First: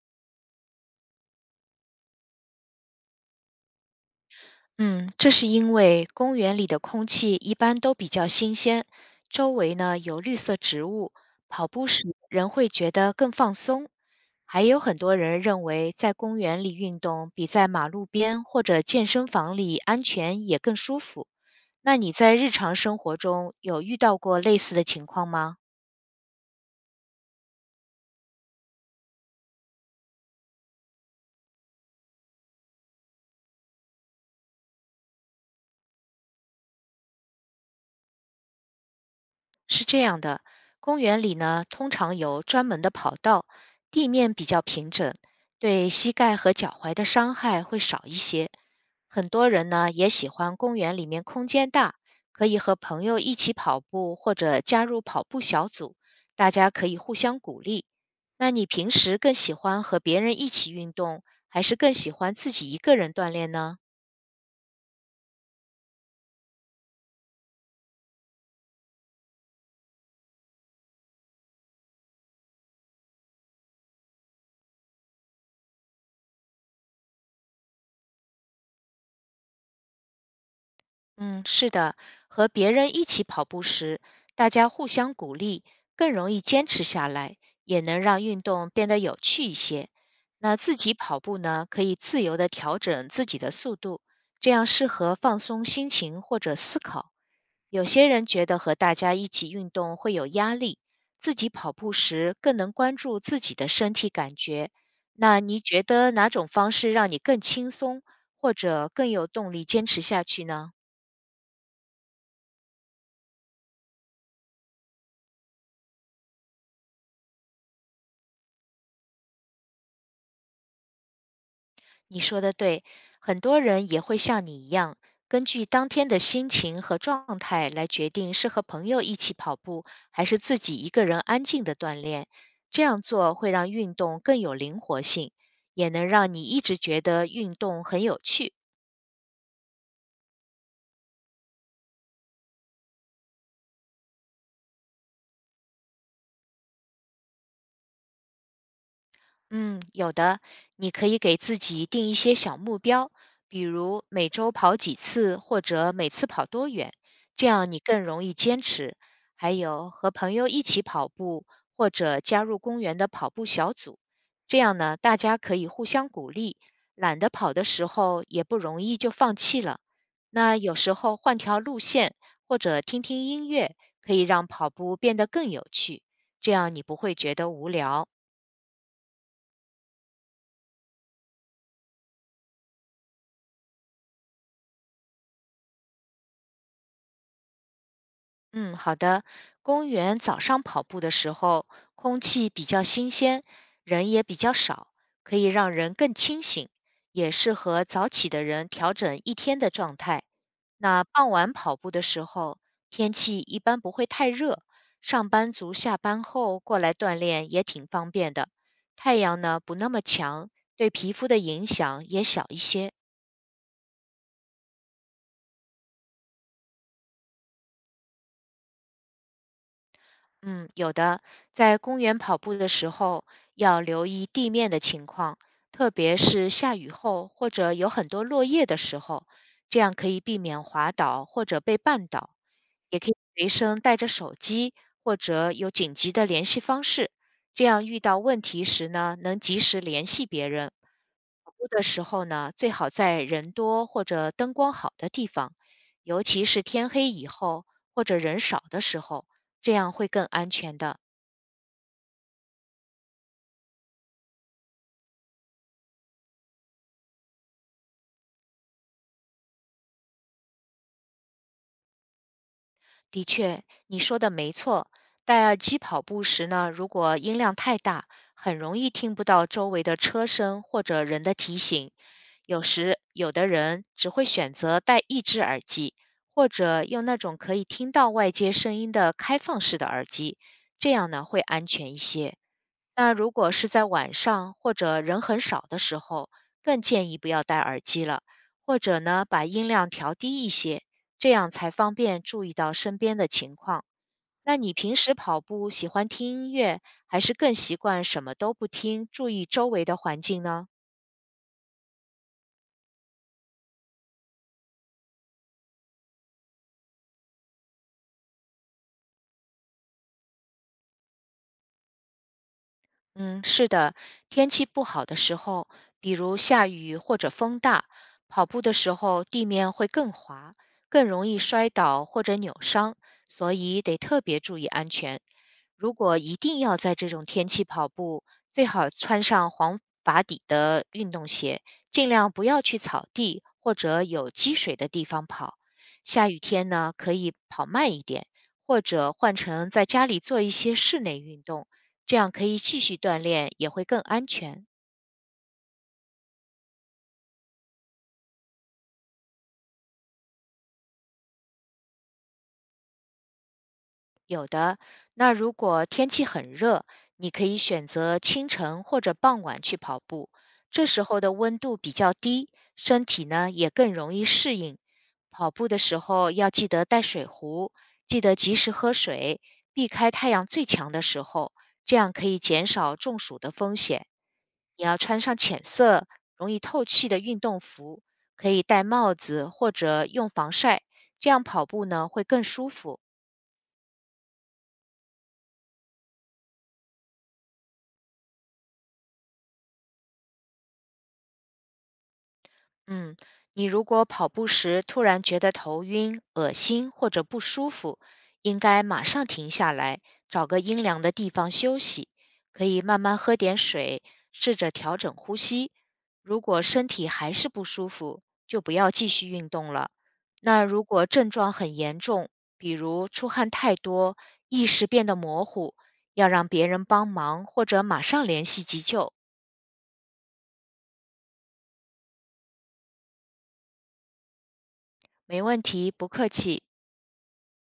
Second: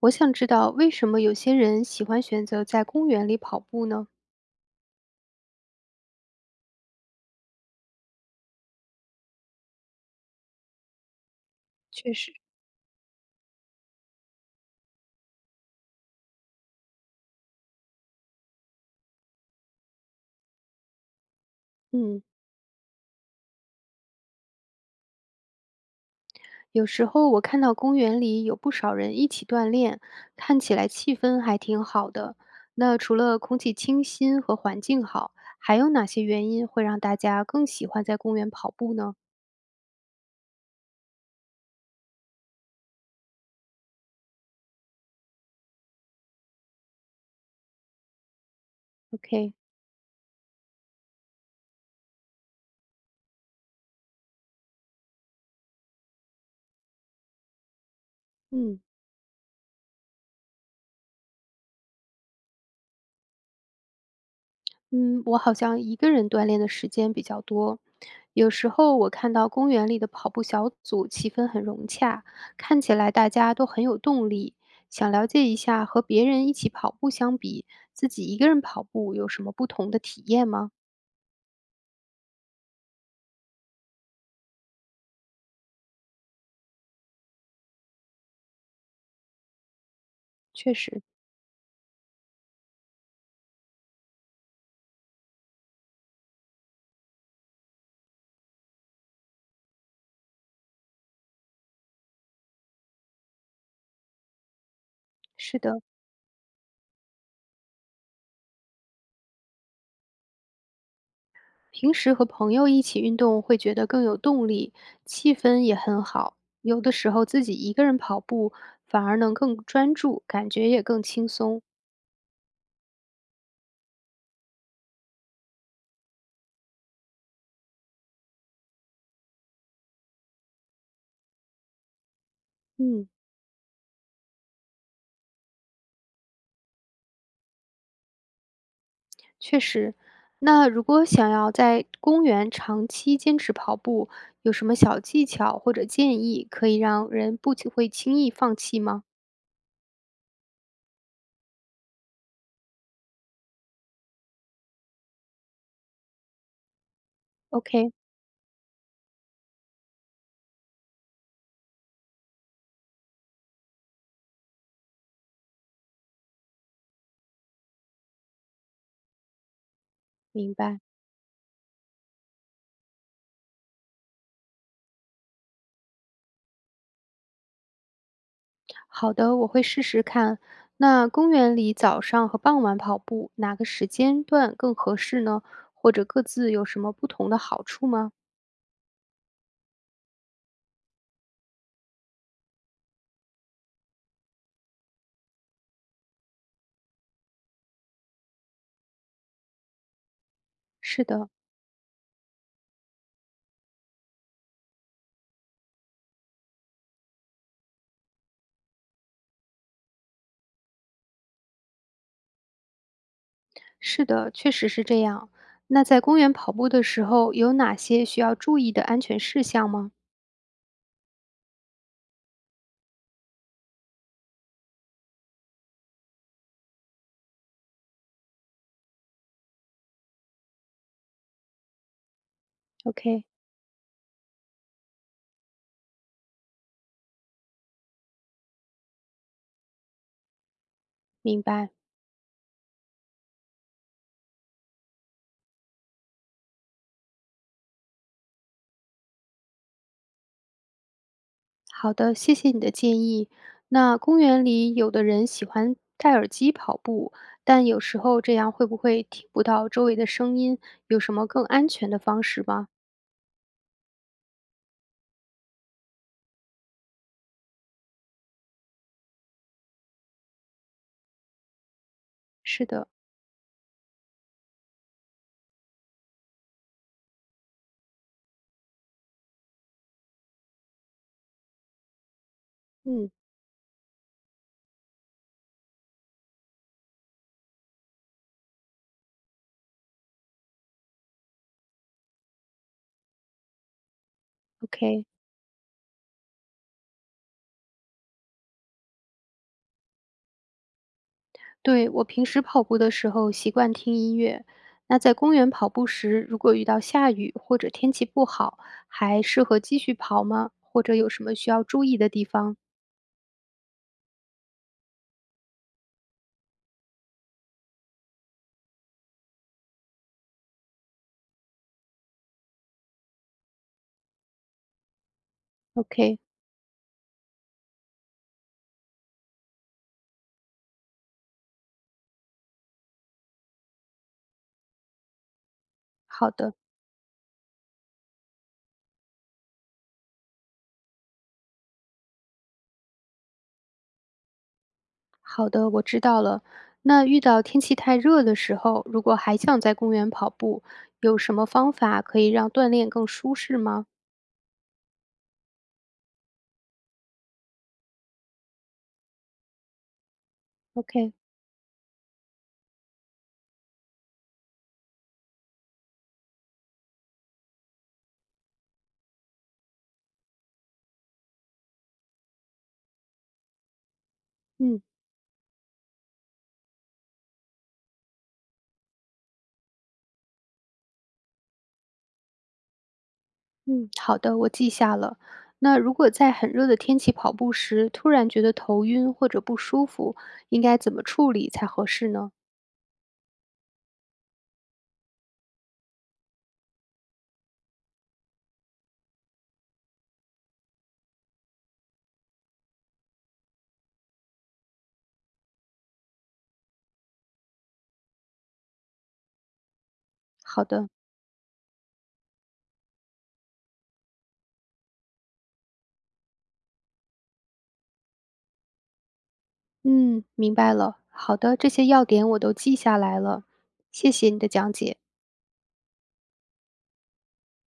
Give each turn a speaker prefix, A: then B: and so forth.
A: 我想知道为什么有些人喜欢选择在公园里跑步呢？
B: 嗯，这是因为公园里的空气一般都比较新鲜，周围呢有绿色植物，跑步
A: 确
B: 时
A: 实，
B: 人会觉得更放松。还有很多人认为在公园里运动比在马路边或者健身房里安全也更舒服。那你
A: 嗯，
B: 在日常生活中有遇到过类似的情况吗？
A: 有时候我看到公园里有不少人一起锻炼，看起来气氛还挺好的。那除了空气清新和环境好，还有哪些原因会让大家更喜欢在公园跑步呢
B: 是这样的，公园里呢通常有专门的跑道，地面比较平整，对膝盖和脚踝的伤害会少一些。很多
A: ？OK，
B: 人呢也喜欢公园里面空间大，可以和朋友一起跑步或者加入跑步小组，大家可以互相鼓励。那你
A: 嗯。
B: 平时更喜欢和别人一起运动，还是更喜欢自己一个人锻炼呢？
A: 嗯，我好像一个人锻炼的时间比较多。有时候我看到公园里的跑步小组气氛很融洽，看起来大家都很有动力。想了解一下和别人一起跑步相比，自己一个人跑步有什么不同的体验吗？
B: 嗯，是的，和别人一起跑步时，大家互相鼓励，更容易坚持下来，也能让运动变得有趣一些。那
A: 确
B: 自己
A: 实，
B: 跑步呢，可以自由地调整自己的速度，这样适合放松心情或者思考。有些人觉得和大家一起运动会有压力，自己跑步时更能关注自己的身体感觉。那你
A: 是的，
B: 觉得哪种方式让你更轻松，或者更有动力坚持下去呢？
A: 平时和朋友一起运动会觉得更有动力，气氛也很好。有的时候自己一个人跑步反而能更专注，感觉也更轻松。
B: 你说的对，很多人也会像你一样，根据当天的心情和状态来决定是和朋友一起跑步，还是自己一个人安静的锻炼。这样
A: 嗯。
B: 做会让运动更有灵活性，也能让你一直觉得运动很有趣。
A: 确实，那如果想要在公园长期坚持跑步，有什么小技巧或者建议可以让人不轻会轻易放弃吗
B: 嗯，有的，你可以给自己定一些小目标，比如每周跑几次，或者每次跑多远，这样你
A: ？OK，
B: 更容易坚持。还有和朋友一起跑步，或者加入公园的跑步小组，这样呢，大家可以互相鼓励，懒得跑的时候也不容易就放弃了。
A: 明
B: 那有
A: 白。
B: 时候换条路线，或者听听音乐，可以让跑步变得更有趣，这样你不会觉得无聊。
A: 好的，我会试试看。那公园里早上和傍晚跑步，哪个时间段更合适呢？或者各自有什么不同的好处吗？
B: 嗯，好的。公园早上跑步的时候，空气比较新鲜，人也比较少，可以让人更清醒，也适合早起的人调整一天的状态。那
A: 是的，
B: 傍晚跑步的时候，天气一般不会太热，上班族下班后过来锻炼也挺方便的。太阳呢，不那么强，对皮肤的影响也小一些。
A: 是的，确实是这样。那在公园跑步的时候，有哪些需要注意的安全事项吗
B: 嗯，有的，在公园跑步的时候要留意地面的情况，特别是下雨后或者有很多落叶的时候，这样可以避免滑倒或者被绊倒。也可以
A: ？OK，
B: 随身带着手机或者有紧急的联系方式，这样遇到问题时呢，能及时联系别人。
A: 明
B: 跑步
A: 白。
B: 的时候呢，最好在人多或者灯光好的地方，尤其是天黑以后或者人少的时候，这样会更安全的。
A: 好的，谢谢你的建议。那公园里有的人喜欢戴耳机跑步，但有时候这样会不会听不到周围的声音？有什么更安全的方式吗？
B: 的确，你说的没错。戴耳机跑步时呢，如果音量太大，很容易听不到周围的车声或者人的提醒。有
A: 是的，
B: 时有的人只会选择戴一只耳机，或者用那种可以听到外界声音的开放式的耳机，这样呢会安全一些。
A: 嗯
B: 那如果是在晚上或者人很少的时候，更建议不要戴耳机了，或者呢把音量调低一些，这样才方便注意到身边的情况。那你平
A: ，OK。
B: 时跑步喜欢听音乐，还是更习惯什么都不听，注意周围的环境呢？
A: 对，我平时跑步的时候习惯听音乐。那在公园跑步时，如果遇到下雨或者天气不好，还适合继续跑吗？或者有什么需要注意的地方
B: 嗯，是的，天气不好的时候，比如下雨或者风大，跑步的时候地面会更滑，更容易摔倒或者扭伤，所以得特别注意安全。如果
A: ？OK，
B: 一定要在这种天气跑步，最好穿上黄把底的运动鞋，尽量不要去草地或者有积水的地方跑。下
A: 好
B: 雨
A: 的。
B: 天呢，可以跑慢一点，或者换成在家里做一些室内运动。这样可以继续锻炼，也会更安全。
A: 好的，我知道了。那遇到天气太热的时候，如果还想在公园跑步，有什么方法可以让锻炼更舒适吗
B: 有的，那如果天气很热，你可以选择清晨或者傍晚去跑步，这时
A: ？OK，
B: 候的温度比较低，身体呢也更容易适应。跑步的时候要记得带水壶，记得及时喝水，避开太阳最强的时候，这样可以减少中暑的风险。
A: 嗯
B: 你要穿上浅色、容易透气的运动服，可以戴帽子或者用防晒，这样跑步呢会更舒服。
A: 嗯，好的，我记下了。那如果在很热的天气跑步时，突然觉得头晕或者不舒服，应该怎么处理才合适呢？
B: 嗯，你如果跑步时突然觉得头晕、恶心或者不舒服，应该马上停下来，找个阴凉的地方休息。可以慢慢喝点水，试着调整呼吸。如果身体还是不舒服，就不要继续运动了。那
A: 好
B: 如
A: 的，
B: 果症状很严重，比如出汗太多、意识变得模糊，要让别人帮忙或者马上联系急救。
A: 嗯，明白了。好的，这些要点我都记下来了，谢谢你的讲解。
B: 没问题，不客气。